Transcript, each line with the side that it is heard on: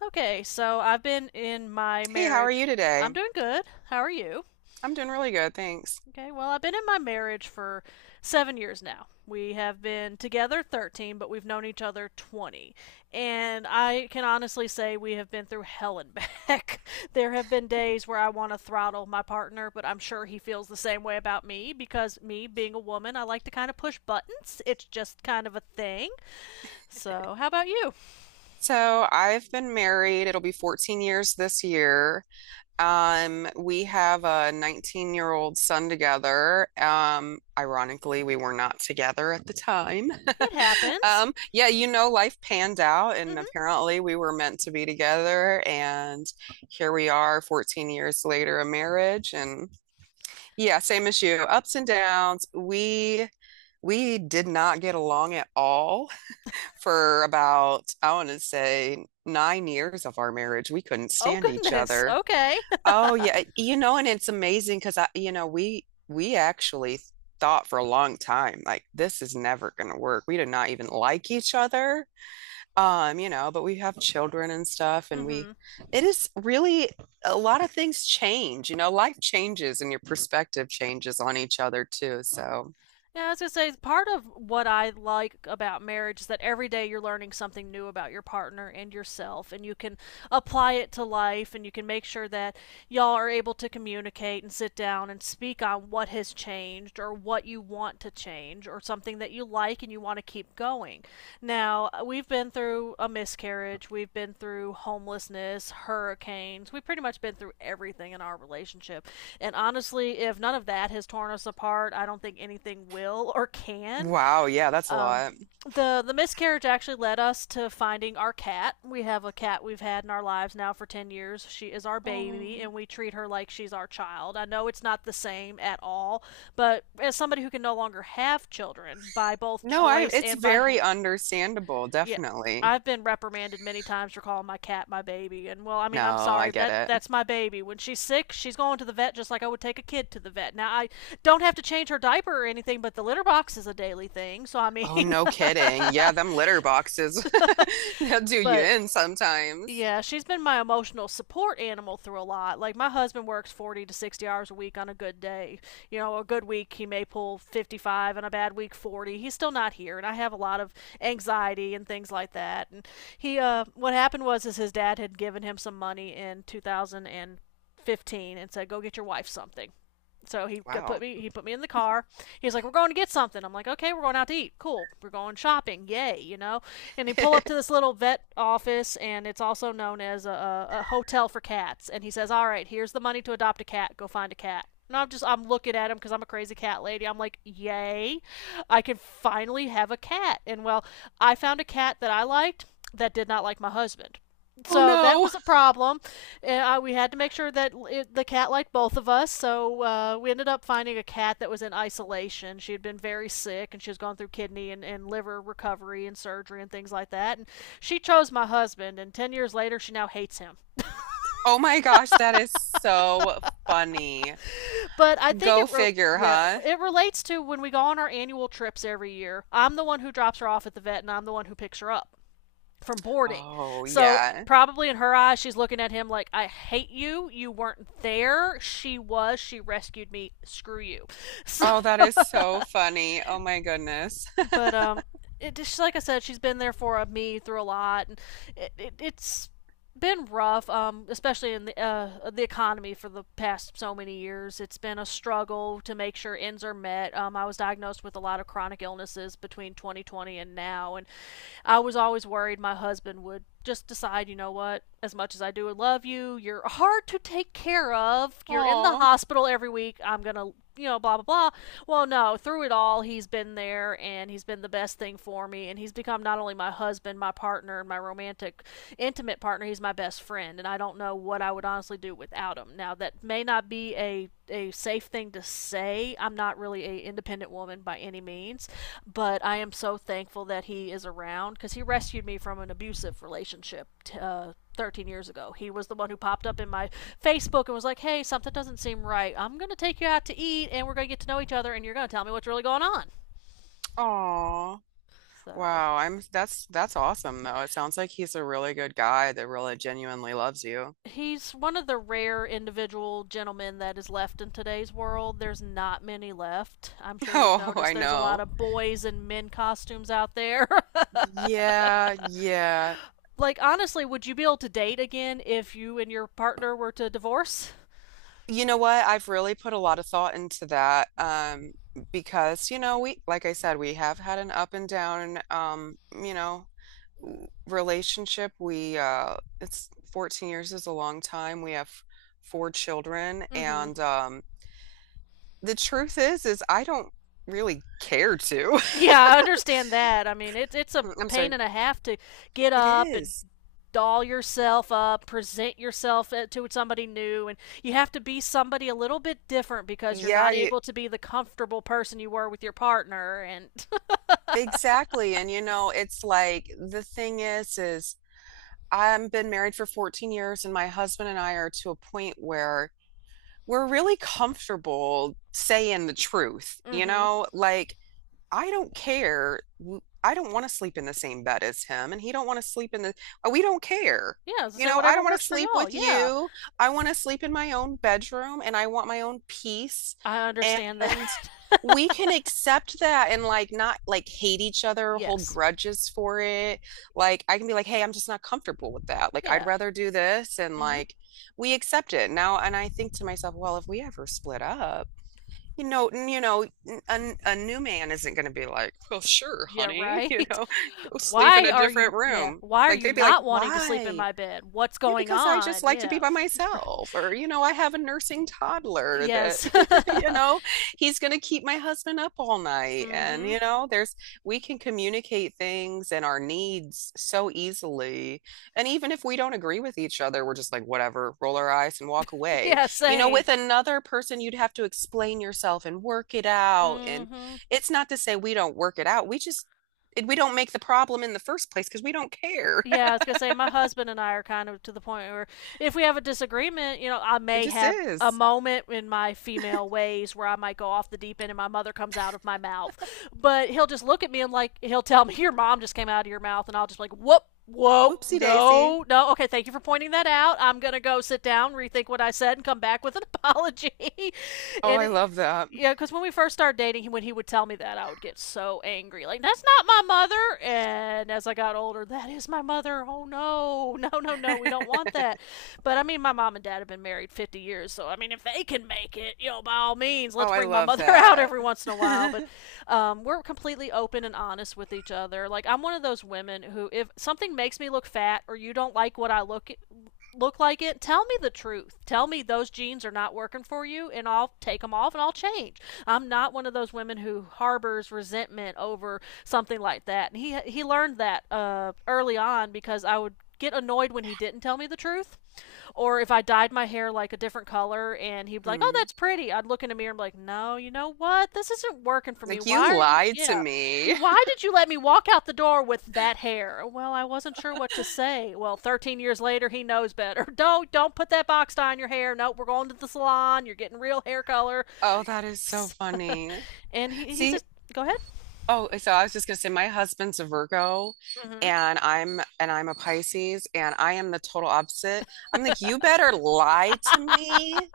left: Okay, so I've been in my
right: Hey, how are you
left: marriage.
right: today?
left: I'm doing good. How are you?
right: I'm doing really good, thanks.
left: Okay, well, I've been in my marriage for 7 years now. We have been together 13, but we've known each other 20. And I can honestly say we have been through hell and back. There have been days where I want to throttle my partner, but I'm sure he feels the same way about me because, me being a woman, I like to kind of push buttons. It's just kind of a thing. So, how about you?
right: So, I've been married. It'll be 14 years this year. We have a 19-year-old son together. Ironically, we were not together at the time.
left: It happens.
right: Life panned out, and
left: hmm
right: apparently we were meant to be together, and here we are 14 years later, a marriage, and yeah, same as you, ups and downs. We did not get along at all for about, I want to say, 9 years of our marriage. We couldn't
left: Oh,
right: stand each
left: goodness.
right: other.
left: Okay.
right: Oh yeah, and it's amazing because I, you know, we actually thought for a long time like this is never going to work. We did not even like each other. But we have children and stuff, and we
left: Mm-hmm.
right: it is really a lot of things change. You know, life changes and your perspective changes on each other too. So,
left: Yeah, I was gonna say part of what I like about marriage is that every day you're learning something new about your partner and yourself, and you can apply it to life, and you can make sure that y'all are able to communicate and sit down and speak on what has changed or what you want to change. Change or something that you like and you want to keep going. Now, we've been through a miscarriage, we've been through homelessness, hurricanes, we've pretty much been through everything in our relationship. And honestly, if none of that has torn us apart, I don't think anything will or can.
right: wow, yeah, that's a
left: Um,
right: lot.
left: the miscarriage actually led us to finding our cat. We have a cat we've had in our lives now for 10 years. She is our baby and
right: Oh.
left: we treat her like she's our child. I know it's not the same at all, but as somebody who can no longer have children by both
right: No, I
left: choice
right: it's
left: and by
right: very understandable,
left: yeah,
right: definitely.
left: I've been reprimanded many times for calling my cat my baby. And well, I mean, I'm
right: No,
left: sorry.
right: I get
left: That
right: it.
left: that's my baby. When she's sick, she's going to the vet just like I would take a kid to the vet. Now I don't have to change her diaper or anything, but the litter box is a daily thing. So I mean,
right: Oh, no kidding. Yeah, them litter boxes. They'll do you
left: but
right: in sometimes.
left: yeah, she's been my emotional support animal through a lot. Like my husband works 40 to 60 hours a week on a good day. You know, a good week he may pull 55 and a bad week 40. He's still not here and I have a lot of anxiety and things like that. And he what happened was is his dad had given him some money in 2015 and said go get your wife something. So
right: Wow.
left: he put me in the car. He's like, "We're going to get something." I'm like, "Okay, we're going out to eat. Cool. We're going shopping. Yay!" You know. And he pull up to this little vet office, and it's also known as a hotel for cats. And he says, "All right, here's the money to adopt a cat. Go find a cat." And I'm just I'm looking at him because I'm a crazy cat lady. I'm like, "Yay! I can finally have a cat." And well, I found a cat that I liked that did not like my husband.
right: Oh
left: So that
right: no.
left: was a problem. And, we had to make sure that it, the cat liked both of us. So we ended up finding a cat that was in isolation. She had been very sick and she was going through kidney and liver recovery and surgery and things like that. And she chose my husband. And 10 years later, she now hates him.
right: Oh my gosh, that is so funny.
left: But I think it.
right: Go figure,
left: Yeah,
right: huh?
left: it relates to when we go on our annual trips every year. I'm the one who drops her off at the vet and I'm the one who picks her up from boarding.
right: Oh,
left: So
right: yeah.
left: probably in her eyes, she's looking at him like, "I hate you. You weren't there. She was. She rescued me. Screw you." So,
right: Oh, that is so funny. Oh my goodness.
left: but it just like I said, she's been there for me through a lot, and it's been rough, especially in the economy for the past so many years. It's been a struggle to make sure ends are met. I was diagnosed with a lot of chronic illnesses between 2020 and now, and I was always worried my husband would just decide, you know what, as much as I do love you, you're hard to take care of. You're in the
right: Oh,
left: hospital every week. I'm going to, you know, blah, blah, blah. Well, no, through it all, he's been there and he's been the best thing for me. And he's become not only my husband, my partner, my romantic, intimate partner. He's my best friend, and I don't know what I would honestly do without him. Now, that may not be a safe thing to say. I'm not really a independent woman by any means, but I am so thankful that he is around because he rescued me from an abusive relationship. 13 years ago. He was the one who popped up in my Facebook and was like, "Hey, something doesn't seem right. I'm going to take you out to eat and we're going to get to know each other and you're going to tell me what's really going on."
right: oh.
left: So,
right: Wow, I'm that's awesome though. It sounds like he's a really good guy that really genuinely loves you.
left: he's one of the rare individual gentlemen that is left in today's world. There's not many left. I'm sure you've
right: Oh,
left: noticed
right: I
left: there's a lot
right: know.
left: of boys in men costumes out there.
right: Yeah, yeah.
left: Like honestly, would you be able to date again if you and your partner were to divorce?
right: You know what? I've really put a lot of thought into that. Because, you know, like I said, we have had an up and down. Relationship. It's 14 years is a long time. We have four children.
left: Mhm.
right: And The truth is I don't really care to.
left: Yeah, I understand that. I mean, it's a
right: I'm sorry.
left: pain and a half to get
right: It
left: up and
right: is.
left: doll yourself up, present yourself to somebody new, and you have to be somebody a little bit different because you're
right: Yeah,
left: not
right: you,
left: able to be the comfortable person you were with your partner. And
right: exactly. And you know, it's like the thing is. I've been married for 14 years, and my husband and I are to a point where we're really comfortable saying the truth, you
left: mm-hmm.
right: know? Like, I don't care. I don't want to sleep in the same bed as him, and he don't want to sleep in we don't care.
left: Yeah, as I
right: You
left: say,
right: know, I
left: whatever
right: don't want to
left: works for
right: sleep
left: y'all.
right: with
left: Yeah,
right: you. I want to sleep in my own bedroom and I want my own peace.
left: I understand that.
right: And we can accept that and like not like hate each other, hold
left: Yes.
right: grudges for it. Like I can be like, hey, I'm just not comfortable with that. Like I'd
left: Yeah.
right: rather do this. And
left: Mm-hmm.
right: like we accept it now. And I think to myself, well, if we ever split up, a new man isn't going to be like, well, sure,
left: Yeah.
right: honey, you
left: Right.
right: know, go sleep in
left: Why
right: a
left: are
right: different
left: you? Yeah.
right: room.
left: Why are
right: Like
left: you
right: they'd be like,
left: not wanting to sleep in
right: why?
left: my bed? What's
right: Yeah,
left: going
right: because I just
left: on?
right: like to be
left: Yeah.
right: by
left: Right.
right: myself, or, you know, I have a nursing toddler that,
left: Yes.
right: you know, he's going to keep my husband up all night. And,
left: Mm-hmm.
right: you know, there's, We can communicate things and our needs so easily. And even if we don't agree with each other, we're just like, whatever, roll our eyes and walk away.
left: Yeah.
right: You know,
left: Same.
right: with another person, you'd have to explain yourself and work it out. And
left: Mm-hmm.
right: it's not to say we don't work it out. We don't make the problem in the first place because we don't care.
left: Yeah, I was gonna say my husband and I are kind of to the point where if we have a disagreement, you know, I
right: It
left: may
right: just
left: have a
right: is.
left: moment in my female ways where I might go off the deep end and my mother comes out of my mouth. But he'll just look at me and like he'll tell me, your mom just came out of your mouth and I'll just like, whoop, whoa,
right: Whoopsie daisy.
left: no, no, okay, thank you for pointing that out. I'm gonna go sit down, rethink what I said and come back with an apology.
right: Oh,
left: and
right: I
left: it,
right: love that.
left: yeah, because when we first started dating, when he would tell me that, I would get so angry. Like, that's not my mother. And as I got older, that is my mother. Oh, no. No, no, no. We don't want that. But I mean, my mom and dad have been married 50 years. So, I mean, if they can make it, you know, by all means,
right: Oh,
left: let's
right: I
left: bring my
right: love
left: mother out
right: that.
left: every once in a while. But we're completely open and honest with each other. Like, I'm one of those women who, if something makes me look fat or you don't like what I look at look like it, tell me the truth. Tell me those jeans are not working for you, and I'll take them off and I'll change. I'm not one of those women who harbors resentment over something like that. And he learned that early on because I would get annoyed when he didn't tell me the truth, or if I dyed my hair like a different color and he'd be like, "Oh,
right: Hmm.
left: that's pretty," I'd look in the mirror and be like, "No, you know what? This isn't working for me.
right: Like
left: Why
right: you
left: are you?
right: lied to
left: Yeah."
right: me.
left: Why did you let me walk out the door with that hair? Well, I wasn't sure what to say. Well, 13 years later, he knows better. Don't put that box dye on your hair. No, nope, we're going to the salon. You're getting real hair color.
right: Oh, that is so funny.
left: And he's
right: See,
left: just go ahead.
right: oh, I was just gonna say my husband's a Virgo
left: Mm-hmm.
right: and I'm a Pisces and I am the total opposite. I'm like, you better lie to me,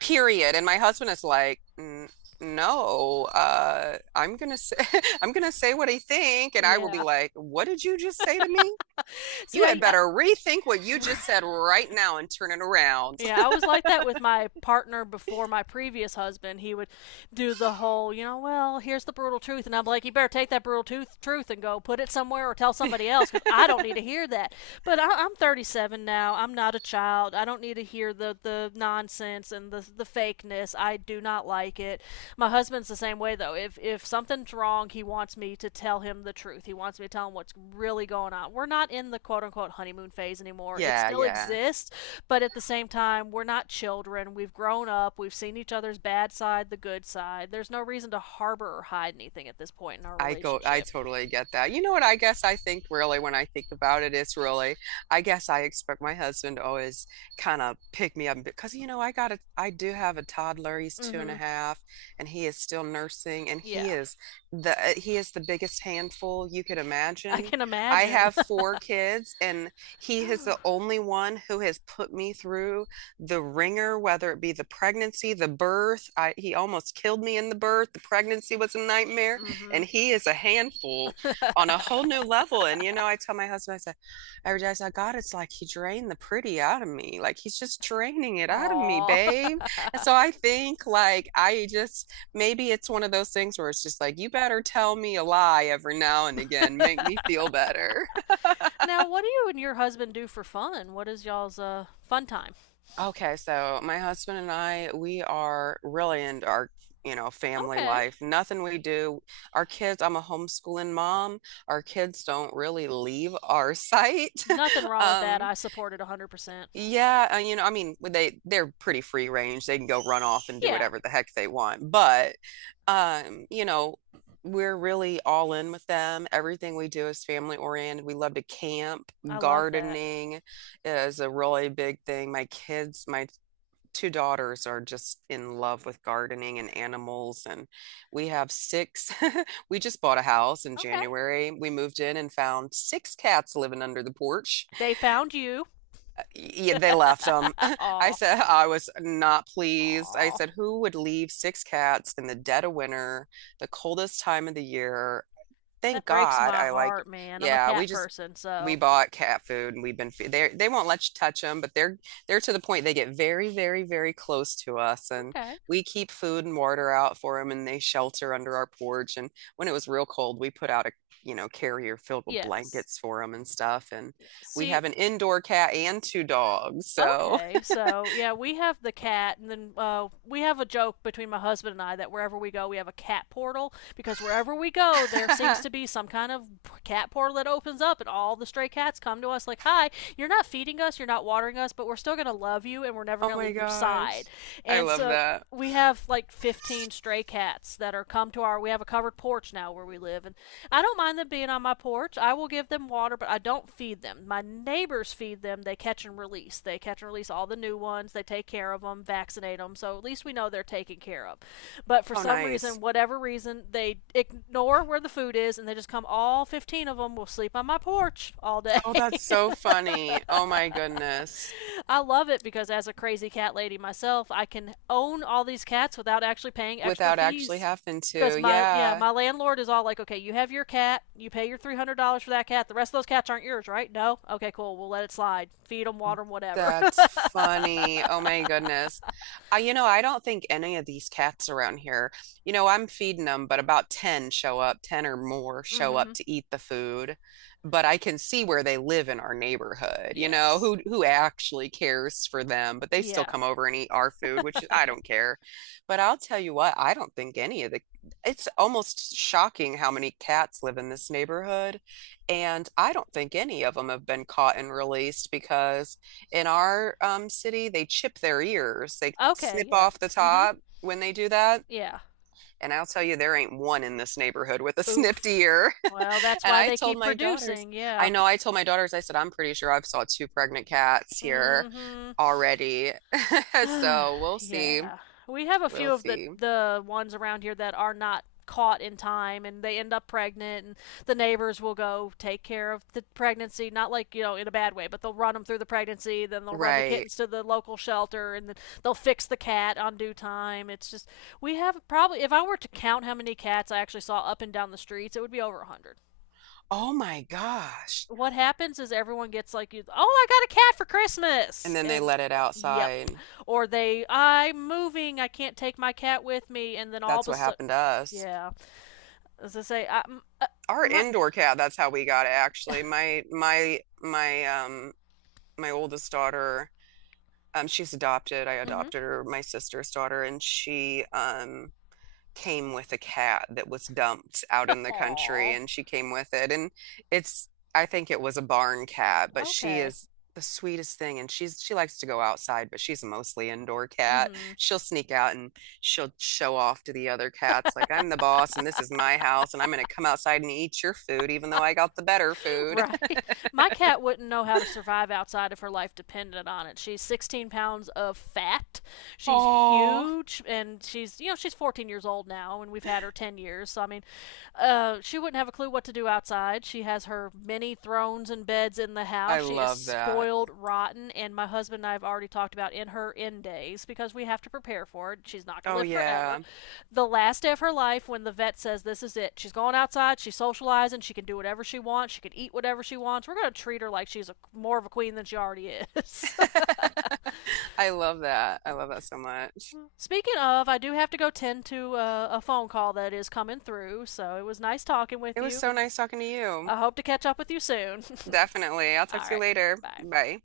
right: period. And my husband is like, " no, I'm gonna say I'm gonna say what I think," and I will be
left: Yeah.
right: like, what did you just say to me?
left: See,
right: You had
left: I
right: better rethink what you just said
left: right.
right: right now and turn it around.
left: Yeah, I was like that with my partner before my previous husband. He would do the whole, you know, well, here's the brutal truth, and I'm like, you better take that truth and go put it somewhere or tell somebody else because I don't need to hear that. But I'm 37 now. I'm not a child. I don't need to hear the nonsense and the fakeness. I do not like it. My husband's the same way though. If something's wrong, he wants me to tell him the truth. He wants me to tell him what's really going on. We're not in the quote unquote honeymoon phase anymore. It
right: Yeah,
left: still
right: yeah.
left: exists, but at the same time, we're not children. We've grown up. We've seen each other's bad side, the good side. There's no reason to harbor or hide anything at this point in our
right: I
left: relationship.
right: totally get that. You know what? I guess I think really when I think about it, it's really, I guess I expect my husband to always kind of pick me up because, you know, I do have a toddler. He's two and a
left: Mm-hmm.
right: half and he is still nursing and he
left: Yeah.
right: is he is the biggest handful you could
left: I
right: imagine.
left: can
right: I
left: imagine.
right: have four kids and he is the only one who has put me through the ringer, whether it be the pregnancy, the birth. He almost killed me in the birth. The pregnancy was a nightmare
left: Mm-hmm.
right: and he is a handful on a whole new level. And you know, I tell my husband, I said, every day I said, God, it's like he drained the pretty out of me. Like he's just draining it out of me,
left: Aw.
right: babe. And so I think like I just maybe it's one of those things where it's just like, you better tell me a lie every now and again, make me feel better.
left: Now, what do you and your husband do for fun? What is y'all's fun time?
right: Okay, so my husband and I, we are really into our, you know, family
left: Okay.
right: life. Nothing we do, Our kids, I'm a homeschooling mom. Our kids don't really leave our site.
left: Nothing wrong with that.
right: Um,
left: I support it 100%.
right: yeah, you know, I mean, they they're pretty free range. They can go run off and do
left: Yeah,
right: whatever the heck they want. But you know, we're really all in with them. Everything we do is family oriented. We love to camp,
left: I love that.
right: gardening is a really big thing. My two daughters are just in love with gardening and animals and we have six. We just bought a house in
left: Okay.
right: January. We moved in and found six cats living under the porch.
left: They found you.
right: Yeah, they left them. I
left: Aw.
right: said I was not pleased. I
left: Aw.
right: said who would leave six cats in the dead of winter, the coldest time of the year? Thank
left: That breaks
right: God
left: my
right: I like,
left: heart, man. I'm a
right: yeah,
left: cat person,
right: we
left: so.
right: bought cat food and we've been they won't let you touch them, but they're to the point they get very, very, very close to us and
left: Okay.
right: we keep food and water out for them and they shelter under our porch. And when it was real cold, we put out a you know carrier filled with
left: Yes.
right: blankets for them and stuff. And
left: Yeah.
right: we
left: See,
right: have an indoor cat and two dogs. So,
left: okay, so yeah, we have the cat, and then we have a joke between my husband and I that wherever we go, we have a cat portal because wherever we go, there seems to be some kind of cat portal that opens up, and all the stray cats come to us like, "Hi, you're not feeding us, you're not watering us, but we're still gonna love you, and we're never
right: oh
left: gonna
right: my
left: leave your side."
right: gosh. I
left: And
right: love
left: so
right: that.
left: we have like 15 stray cats that are come to our, we have a covered porch now where we live. And I don't mind them being on my porch. I will give them water, but I don't feed them. My neighbors feed them. They catch and release. They catch and release all the new ones. They take care of them, vaccinate them. So at least we know they're taken care of. But for
right: Oh,
left: some
right: nice.
left: reason, whatever reason, they ignore where the food is and they just come, all 15 of them will sleep on my porch all day.
right: Oh, that's so funny. Oh my goodness.
left: I love it because as a crazy cat lady myself, I can own all these cats without actually paying extra
right: Without actually
left: fees.
right: having
left: Because
right: to.
left: my, yeah,
right: Yeah.
left: my landlord is all like, okay, you have your cat, you pay your $300 for that cat. The rest of those cats aren't yours, right? No. Okay, cool. We'll let it slide. Feed them, water them, whatever.
right: That's funny. Oh my goodness. I, you know, I don't think any of these cats around here, you know, I'm feeding them, but about 10 show up, 10 or more show
left: Mm-hmm.
right: up to eat the food. But I can see where they live in our neighborhood, you know,
left: Yes.
right: who actually cares for them, but they still
left: Yeah.
right: come over and eat our food, which I don't care. But I'll tell you what, I don't think any of the It's almost shocking how many cats live in this neighborhood, and I don't think any of them have been caught and released because in our city, they chip their ears. They
left: Okay.
right: snip
left: Yeah.
right: off the
left: Mm-hmm.
right: top when they do that.
left: Yeah.
right: And I'll tell you, there ain't one in this neighborhood with a snipped
left: Oof.
right: ear.
left: Well, that's
right: And
left: why
right: I
left: they
right: told
left: keep
right: my daughters,
left: producing. Yeah.
right: I told my daughters, I said, I'm pretty sure I've saw two pregnant cats here
left: Mm-hmm.
right: already. So we'll see.
left: Yeah. We have a
right: We'll
left: few of the
right: see.
left: the ones around here that are not caught in time and they end up pregnant, and the neighbors will go take care of the pregnancy, not like, you know, in a bad way, but they'll run them through the pregnancy, then they'll run the
right: Right.
left: kittens to the local shelter, and then they'll fix the cat on due time. It's just, we have probably, if I were to count how many cats I actually saw up and down the streets, it would be over a 100.
right: Oh my gosh.
left: What happens is everyone gets like, "Oh, I got a cat for
right: And
left: Christmas,"
right: then they
left: and
right: let it
left: yep,
right: outside.
left: or they, "I'm moving, I can't take my cat with me," and then all
right: That's
left: of a
right: what
left: sudden,
right: happened to us.
left: yeah, as I say, uh,
right: Our
left: my,
right: indoor cat, that's how we got it actually. My oldest daughter, she's adopted. I
left: mm-hmm,
right: adopted her, my sister's daughter, and she came with a cat that was dumped out in the country,
left: aw,
right: and she came with it. And it's, I think it was a barn cat, but she
left: okay.
right: is the sweetest thing. And she likes to go outside, but she's a mostly indoor cat.
left: Mm-hmm.
right: She'll sneak out and she'll show off to the other cats, like, I'm the boss, and this is my house, and I'm going to come outside and eat your food, even though I got the better food.
left: Right. My cat wouldn't know how to survive outside if her life depended on it. She's 16 pounds of fat. She's
right: Oh,
left: huge, and she's, you know, she's 14 years old now, and we've had her 10 years. So I mean, she wouldn't have a clue what to do outside. She has her many thrones and beds in the
right: I
left: house. She is
right: love that.
left: spoiled rotten, and my husband and I have already talked about, in her end days, because we have to prepare for it. She's not going to
right: Oh,
left: live forever.
right: yeah.
left: The last day of her life, when the vet says this is it, she's going outside, she's socializing, she can do whatever she wants, she can eat whatever she wants. We're going to treat her like she's a, more of a queen than she already is.
right: I love that. I love that so much.
left: Speaking of, I do have to go tend to a phone call that is coming through, so it was nice talking with
right: It was
left: you,
right: so
left: and
right: nice talking to you.
left: I hope to catch up with you soon.
right: Definitely. I'll talk
left: All
right: to you
left: right.
right: later.
left: Bye.
right: Bye.